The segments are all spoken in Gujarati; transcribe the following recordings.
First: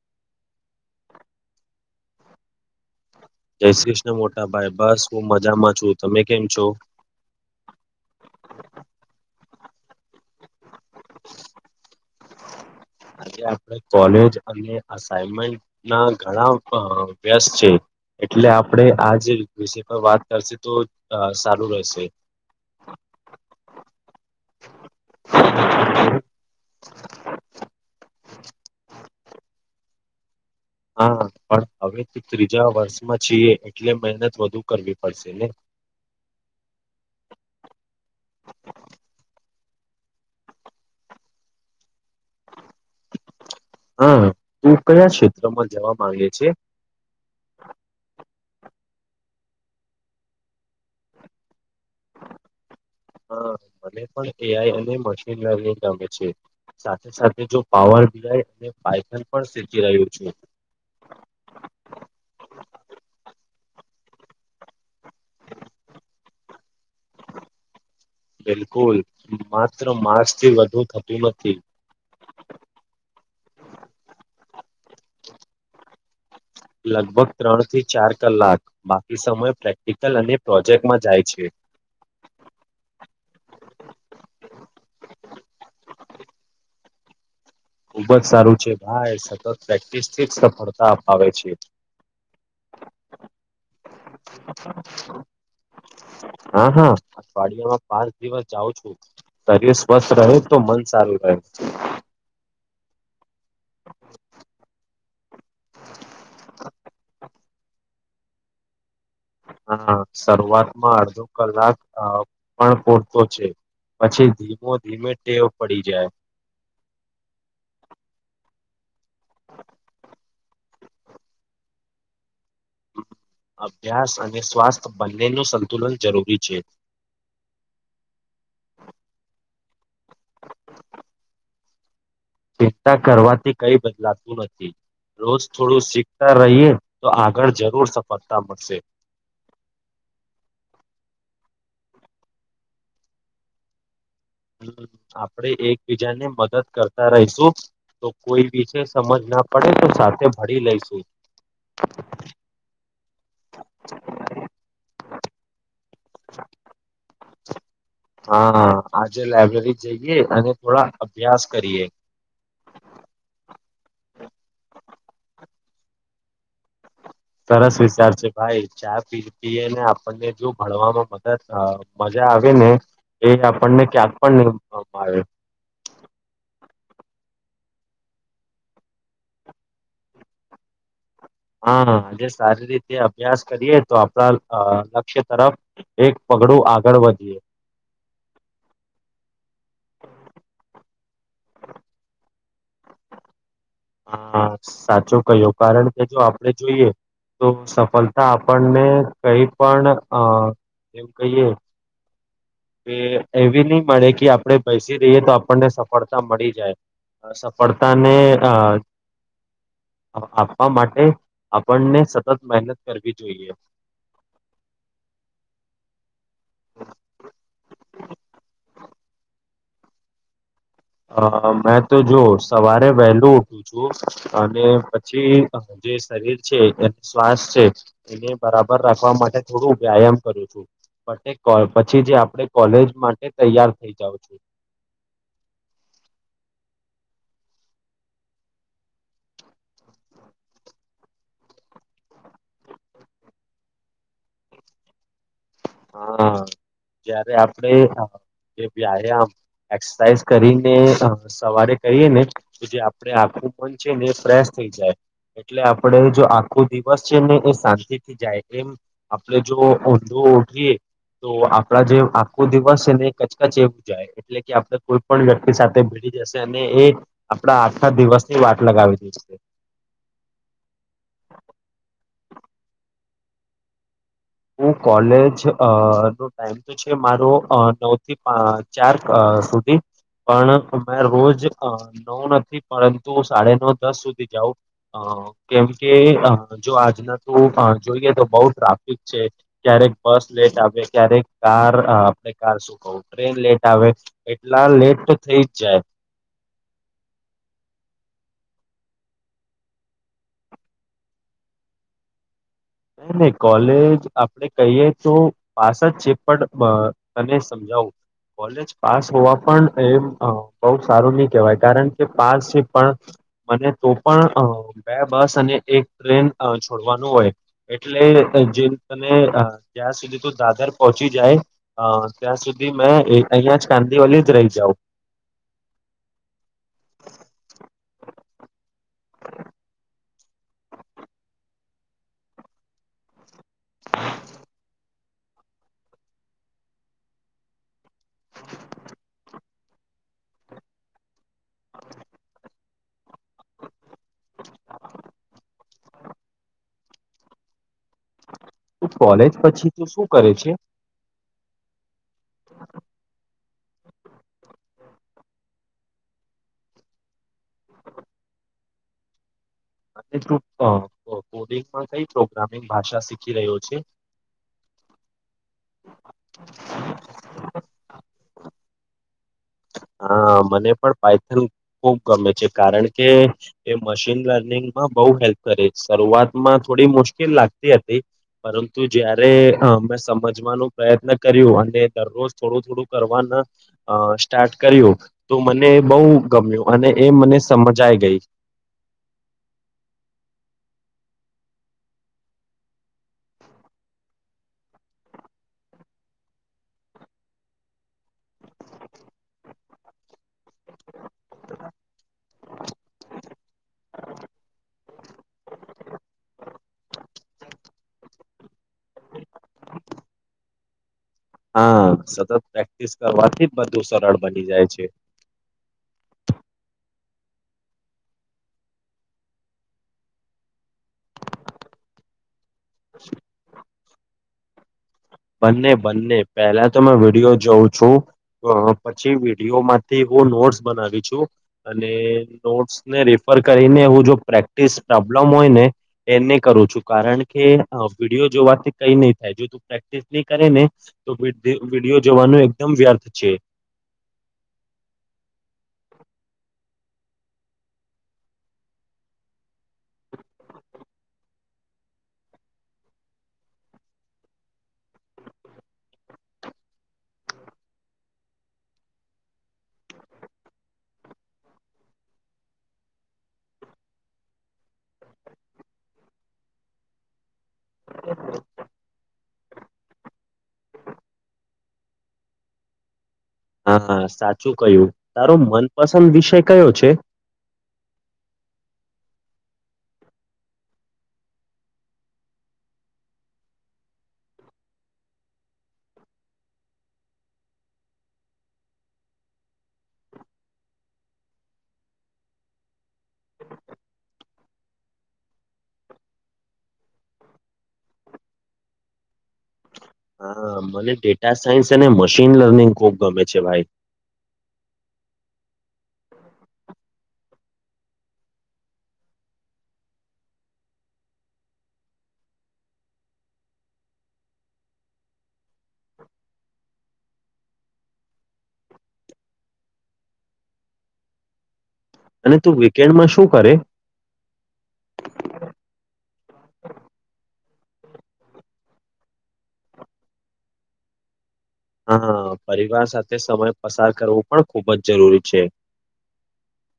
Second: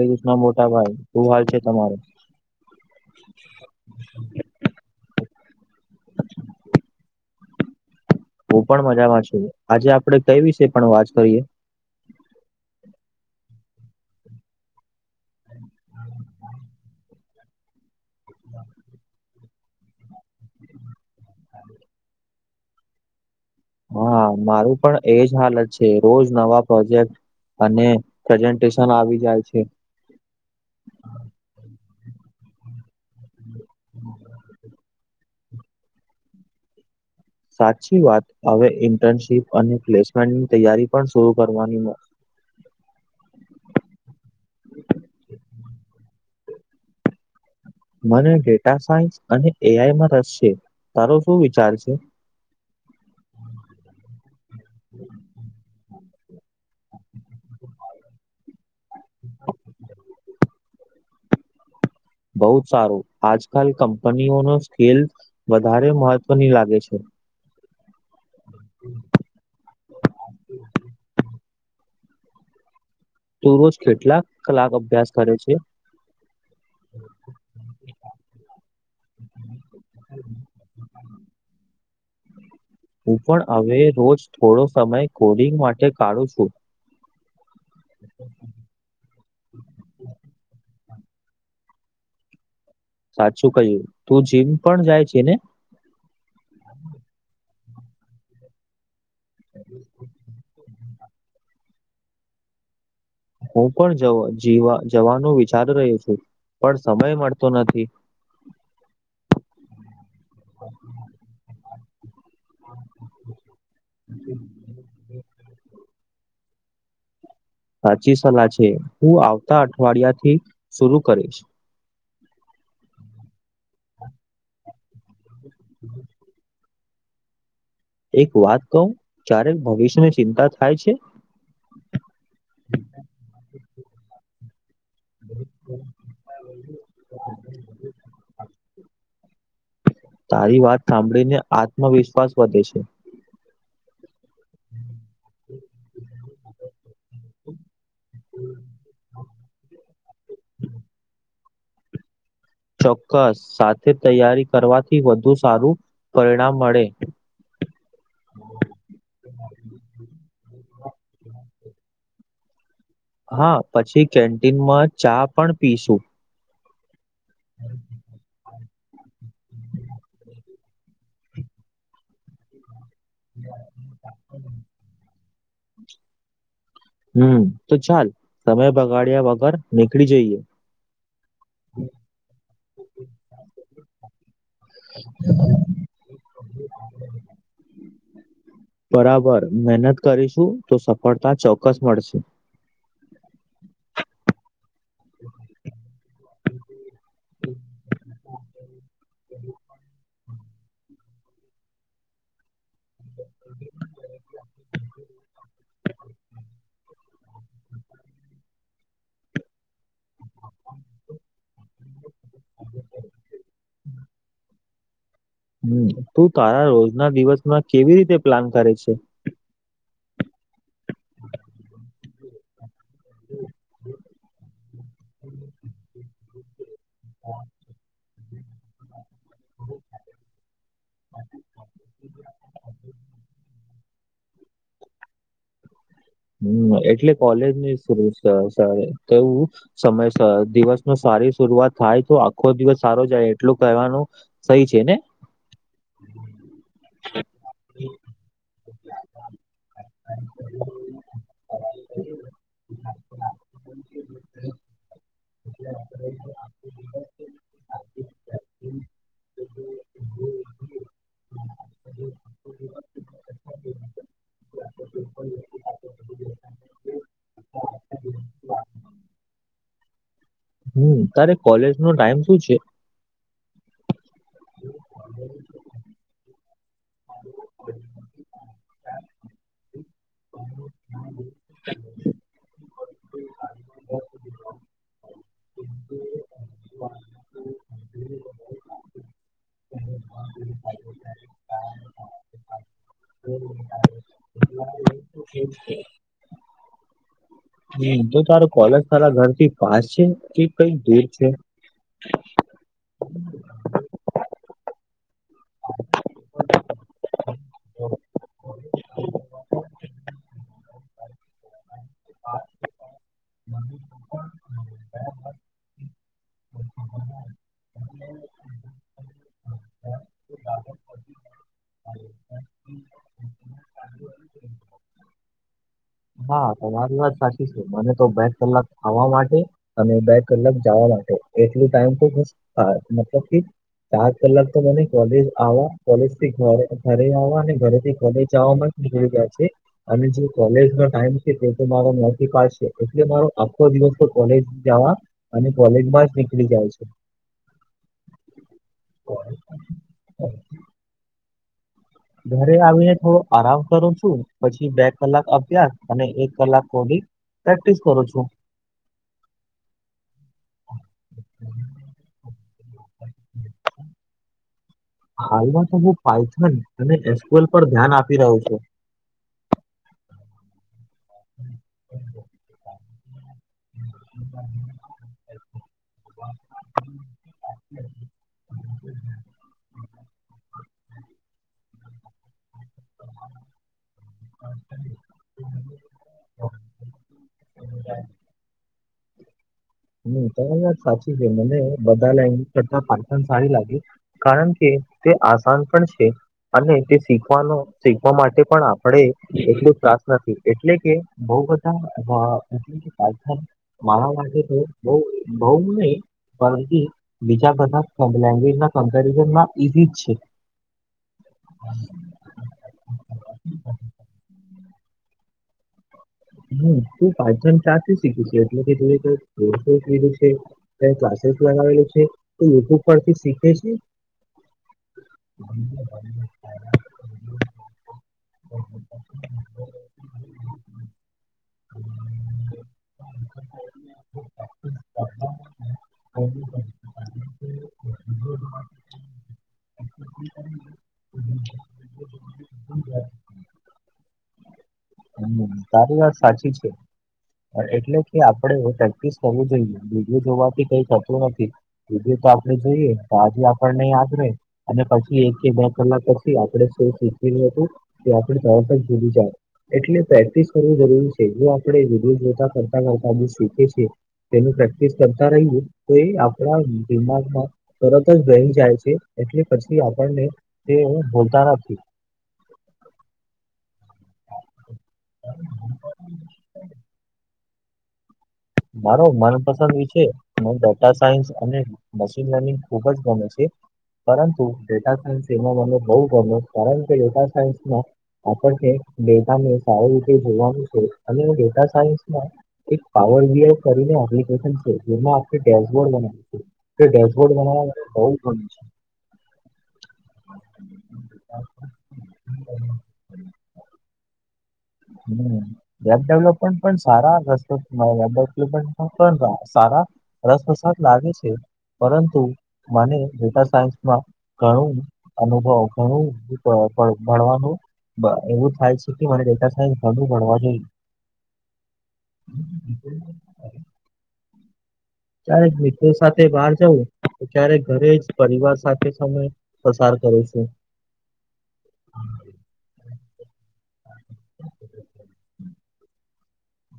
શ્રી કૃષ્ણ મોટા ભાઈ શું હાલ છે તમારો [unintelligible] [inaudible] જય શ્રી કૃષ્ણ મોટા ભાઈ બસ હું મજામાં છું તમે કેમ છો હું પણ મજામાં છું આજે આપડે કઈ વિશે પણ વાત કરીએ આજે આપણે કોલેજ અને અસાઇમેન્ટ ના ઘણા અ વ્યસ છે એટલે આપણેે આ જે વિષય પર વાત કરશે તો અ સારું રહેશે હા મારું પણ એજ હાલત છે રોજ નવા પ્રોજેક્ટ અને પ્રેઝન્ટેશન આવી જાય છે હા પણ હવે ત ત્રીજા વર્ષમાં છીએ એટલે મહેનત વધુ કરવી પડશે ને. સાચી વાત હવે ઇન્ટર્નશીપ અને પ્લેસમેન્ટની તૈયારી પણ શરૂ કરવાની ને. હા તું કયા ક્ષેત્રમાં જવા માંગે છે મને ડેટા સાયન્સ અને એ-આઈમાં રસ છે તારો શું વિચાર છે હા મને પણ એઆઈ અને મશીન લર્નિંગ ગમે છે સાથે સાથે જો પાવર પ્લે અને ફાઇનલ પણ જીતી રહ્યું છે બહુ જ સારું આજકાલ કંપનીઓ ન સ્કેલ વધારે મહત્વની લાગે છે બિલકુલ માત્ર માસ થી વધુ થતું નથી તું રોજ કેટલાક કલાક અભ્યાસ કરે છે લગભગ ત્રણ થી ચાર કલાક બાકી સમય પ્રેક્ટિકલ અને પ્રોજેક્ટ માં જાય છે હું પણ હવે રોજ થોડો સમય કોડિંગ માટે કાઢું છું ખુબ જ સારું છે ભાઈ સતત પ્રેક્ટિસ થીજ સફળતા અપાવે છે સાચું કહ્યું તું જીમ પણ જાય છે ને હા હા અઠવાડિયામાં પાંચ દિવસ જાઉ છું શરીર સ્વસ્થ રહે તો મન સારું રહે હું પણ જવા જીવા જવાનું વિચારી રહ્યો છું પણ સમય મળતો નથી હા શરૂઆતમાં અડધો કલાક અ પણ પૂરતો છે પછી ધીમો ધીમે ટેવ પડી જાય સાચી સલાહ છે હું આવતા અઠવાડિયા થી શરુ કરીશ અભ્યાસ અને સ્વાસ્થ્ય બંને નું સંતુલન જરૂરી છે એક વાત કહું ચારેક ભવિષ્યની ચિંતા થાય છે ચિંતા કરવાથી કઈ બદલાતું નથી રોજ થોડું શીખતા રહીએ તો આગળ જરૂર સફળતા મળશે તારી વાત હાંભડીને આત્મવિશ્વાસ વધે છે. આપડે એકબીજા ને મદદ કરતા રહીશું તો કોઈ વિષ સમજ ના પડે તો સાથે ભરી લઈશું ચોક્કસ સાથે તૈયારી કરવાથી વધુ સારું પરિણામ મળે હા આજે લાયબ્રેરી જઈએ અને થોડા અભ્યાસ કરીએ હા પછી કેન્ટીનમાં ચા પણ પીશું સરસ વિચારશે ભાઈ ચા પી એ એને આપણને જો ભણવામાં મ મજા આવે ને એ આપણને ક્યાંક પણ નહીવામાં આવે હમ તો ચાલ સમય બગાડ્યા વગર નીકળી જઈએ હા આજ સારી રીતે અભ્યાસ કરીએ તો આપડા અ લક્ષ્ય તરફ એક પગડું આગળ વધીએ બરાબર મહેનત કરીશું તો સફળતા ચોક્કસ મળશે હા સાચું કહ્યું કારણ કે જો આપડે જોઈએ તો સફળતા આપણને કઈ પણ અ એમ કહીએ એવી નહી મળે કે આપડણે બેસી રહીએ તો આપણને સફળતા મળી જાય સફળતા ને અ આપવા માટે આપણને સતત મહેનત કરવી જોઈએ હમ હમ તું તારા રોજના દિવસમાં કેવી રીતે પ્લાન કરે છે હ મેં તો જોશ સવારે વહેલું ઉઠું છું અને પછી જે શરીર છે શ્વાસ છે એને બરાબર રાખવા માટે થોડું વ્યાયામ કરું છું બ પછી જે આપડે કોલેજ માટે તૈયાર થઇ જાઉ છું હમ એટલે કોલેજ ની તોવું સમય દિવસ ન સારી શરઆત થાય તો આખો દિવસ સારો જાય એટલું કહેવાનું સહી છે ને હા જયારે આપડે જે વ્યાયામ એક્સરસાઇઝ કરીને સવારે કરીએ ને તો જે આપે આું પહોંચીએ ને એ ફ્રેશ થઈ જાય એટલે આપડે જો આખો દિવસ છે ને એ શાંતિ થી જાય એમ આપણે જોુ જી તો આપડા જે આખો દિવસ છે ને કચકચ એવું જાય એટલે કે આપણે કોઈ પણ વ્યક્તિ સાથે ભીડી જશે અને એ આપડા આઠા દિવસની વાત લગાવી દઈ છે હમ તારે કોલેજ નો ટાઈમ શું છે હું કોલેજ અ ટાઈમ તો છે મારો નવ થી ચાર સુધી પણ મેં રોજ નવ નથી પરંતુ સાડ નવ દસ સુધી જાઉં અ કેમકે જો આજના તું જોઈએ તો બહ ત્રાપ છે ક્યારેક બસ લેટ આવે ક્યારેક કાર આપણે કાર શું કવું ટ્રેન લેટ આવે એટલા લેટ થઈ જ જાય હમ તો તારું કોલેજ તારા ઘર થી પાસ છે કે કઈક દૂર છે ન નહી કોલેજ આપડે કહીએ તો પાસ જ છે પણ તને સમજાવું કોલેજ પાસ હોવા પણ એમ બહ સારું ની કહેવાય કારણ કે પાલથી પણ મને તો પણ બે બસ અને એક ટ્રેન છોડવાનું હોય એટલે જે તને ત્યાં સુધી તો દાદર પહોંચી જાય અ ત્યાં સુધી મેં અહિયાં જ કાંદીઓલી જ રહી જાાવ હા તમા વારી વાત સાચી છે મને તો બે કલાક ખાવા માટે અને બે કલાક જવા માટે એટલું ટાઈમ તો બ મતલબ સાત કલાક તો મને કોલેજ આવ કોલેજ થી ઘરે ઘરે આવવા અને ઘરેથી કોલેજ જાવામાં જ નીકળી ગયા છે અને જે કોલેજ નો ટાઈમ છે, તે તો મારા નવ થી પાંસે. એટલે મારો આખો દિવસ તો કોલેજ જાવા અને કોલેજમાં જ નીકળી જાય છે. તુ કોલેજ પછી તો શું કરે છે? ઘરે આવીને થોડો આરામ કરું છું, પછી બે કલાક અભ્યાસ અને એક કલાક થોડી પ્રેક્ટિસ કરું છોં. [unintelligible] અ કોડિગ મા કઈ પ્રોગ્રામિંગ ભાષા શીખી રહ્યો છે? હાલમાં તો હું પાઇથન અને એસપલ પર ધ્યાન આપી રહ્યો છું. હા. મને પણ પઇથલ ખુબ ગમે છે, કારણ કે એ મશીન લર્નિંગમાં બઉ હેલ્પ કરે છ, શરૂઆતમાં થોડી મુશ્કેલ લાગતી હતી. પરંતુ જયારે અ મે સમજવાનું પ્રયત્ન કર્યું અને દરોજ થોડું થોડું કરવાના આ સ્ટાટ કર્યું, તો મને બઉ ગમ્યું અને એ મને સમજાય ગઈ. હમ્મ તમાયી વાત સાચી સે. મને બધા લેગવેજ કરતા પાઈથન સારી લાગે. કારણ કે, તે આસાન પણ છે. અને તે શીખવાનો શીખવા માટે પણ આપણે એટલો ત્રાસ નથી, એટલે કે બઉ બધા અ [unintelligible] મારા માટે તો બઉ-બઉ નઈ. કારણ કે, બીજા બધા ફોમ લેંગ્વેજ ના કમ્પેરિઝનમાં ઈઝી જ છે. હા, સતત પ્રેક્ટિસ કરવાથી બધુ સરળ બની જાય છે. હમ્મ તું પાંચન તાથી શીખી સે એટલે કે તે [unintelligible] કીધું છે. કય ક્લાસીસ લગાવેલુ છે, તો યુટ્યુબ પરથી શીખે છે? બંને બંને પહેલા તો વિડીયો જોઉં છું. અ પછી વિડીયોમા તે બો નોટ્સ બનાવી છોં. અને નોટ્સ ને રીફર કરીને, ઉં જો પ્રેક્ટિસ પ્રોબ્લમ હોય ને એન્ને કરુ છું, કારણ કે અ વિડીયો જોવાથી કઈ નઈ થાય. જો તુ પ્રેક્ટિ ની કરે ને તો વિડી વિડીયો જોવાનો એકદમ વ્યર્થ છે. હમ, તારી વાત સાચી છે. એટલે કે, આપણેે પ્રેક્ટિસ કરું જોઈએ, બીજું જોવાથી કઈ થતું નથી. [unintelligible] જોઈએ તો આજે આપણને યાદ રે અને પછી એક કે બે કલાક પછી આપડણે સુ સીખેલુ હતુ. કે આપડણે જવાબ જ ભૂલી જાય એટલે પ્રેક્ટિસ કરવુ જરૂરી છે. એટલું આપણે વિધિ જોતા કરતા કરતા બી શીખે છે. તેનુ પ્રેક્ટિસ કરતા રઈયૂ, તો એ આપણા દિમાગમાં તરત જ બ્લેન્ડ જાય છે, એટલે પછી આપણને તે હું ભૂલતા નથી. હા હા, સાચું કયું, તારો મનપસંદ વિષય કયો છે? મારો મનપસંદ વિષ હ ડેટા સાયન્સ અને મશીન લર્નિંગ ખુબ જ ગમે છે. પરંતુ ડેટા સાયન્સ એમાં મને બહુ ગમે યો કારણ કે ડેટા સાયન્સમાં આપણને ડેટાને સારી રીતે જોવાનું છે અને ડેટા સાયસમાં એક પાવર જ કરીને એપ્લિકેશન છે જેમાં આપણે ડેશબોર્ડ બનાવ તે ડેશબોર્ડ બનાવવા માટે બહુ જ બને છે હા મને ડેટા સાયન્સ અને મશીન લર્નિંગ ખુબ ગમે છે ભાઈ હમ્મ વેબ ડેવલપમેન્ટ પણ સારા રસ વેબ ડેવલપમેન્ટ પણ સારા રસ પ્રસાદ લાગે છે પરંતુ મને ડેટા સાયન્સમાં ઘણું અનુભવ ઘણું ભણવાનું એવું થાય છે કે મારે ડેટા થાય ઘણું ભણવા જોઈએ, અને તું વીકેન્ડમાં શું કરે ક્યારેક મિત્રો સાથે બહાર જવું ક્યારે ઘરે જ પરિવાર સાથે સમય પસાર કરે છે હા પરિવાર સાથે સમય પસાર કરવો પણ ખુબ જ જરૂરી છે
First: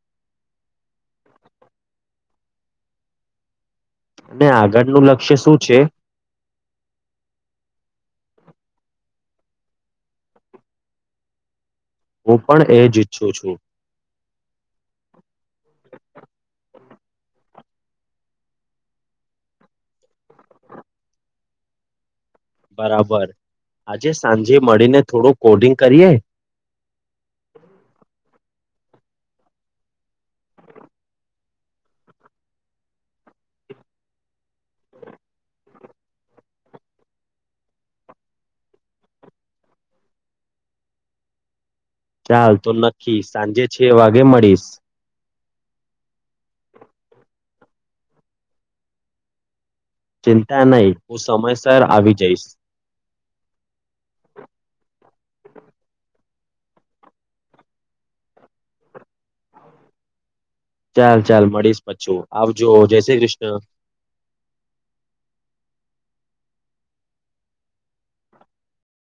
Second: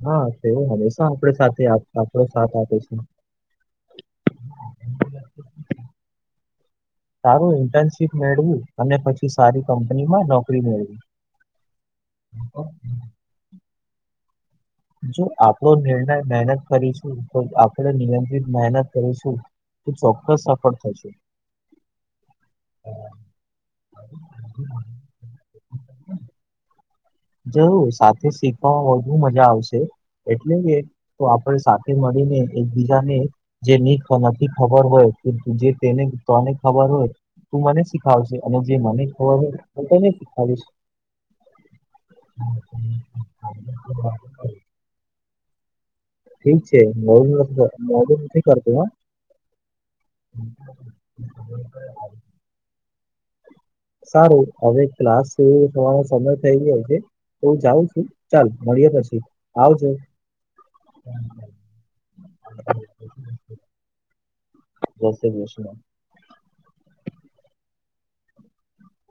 હા તેવું હવે છેું આપડ સાથે આપડો સા આપે છે અને આગળ નું લક્ષ્ય શું છે સારું ઇન્ટર્નશીપ મેળવું અને પછી સારી કંપનીમાં નોકરી મેળવી હું પણ એ જ ઈચ્છું છું જો આપણો નિર્ણય મહેનત કરીશું, આપણે નિયમિત મહેનત કરીશું તો ચોક્કસ સફળ થશે. બરાબર. આજે સાંજે મળીને થોડું કોડિંગ કરીએ? જરૂર. સાથે શીખવા વધુ મજા આવશે. એટલે કે તો આપણે સાથે મળીને એકબીજાને જે ની નથી ખબર હોય [unintelligible] તેને તને ખબર હોય તું મને શીખાવજે. અને જે મને ખબર હોય હું તને શિખાડીશ. ચાલ તો નક્કી. સાંજે છે વાગે મળીશ. ઠીક છે [unintelligible] ચિંતા નહીં, હું સમયસર આવી જઈશ. સારું. હવે ક્લાસ થવાનો સમય થઈ ગયો છે. તો હું જાઉં છું. ચાલ મળીએ પછી. આવજો. ચાલ-ચાલ મળીશ પછું. આવજો. જય શ્રી કૃષ્ણ. જય શ્રી કૃષ્ણ.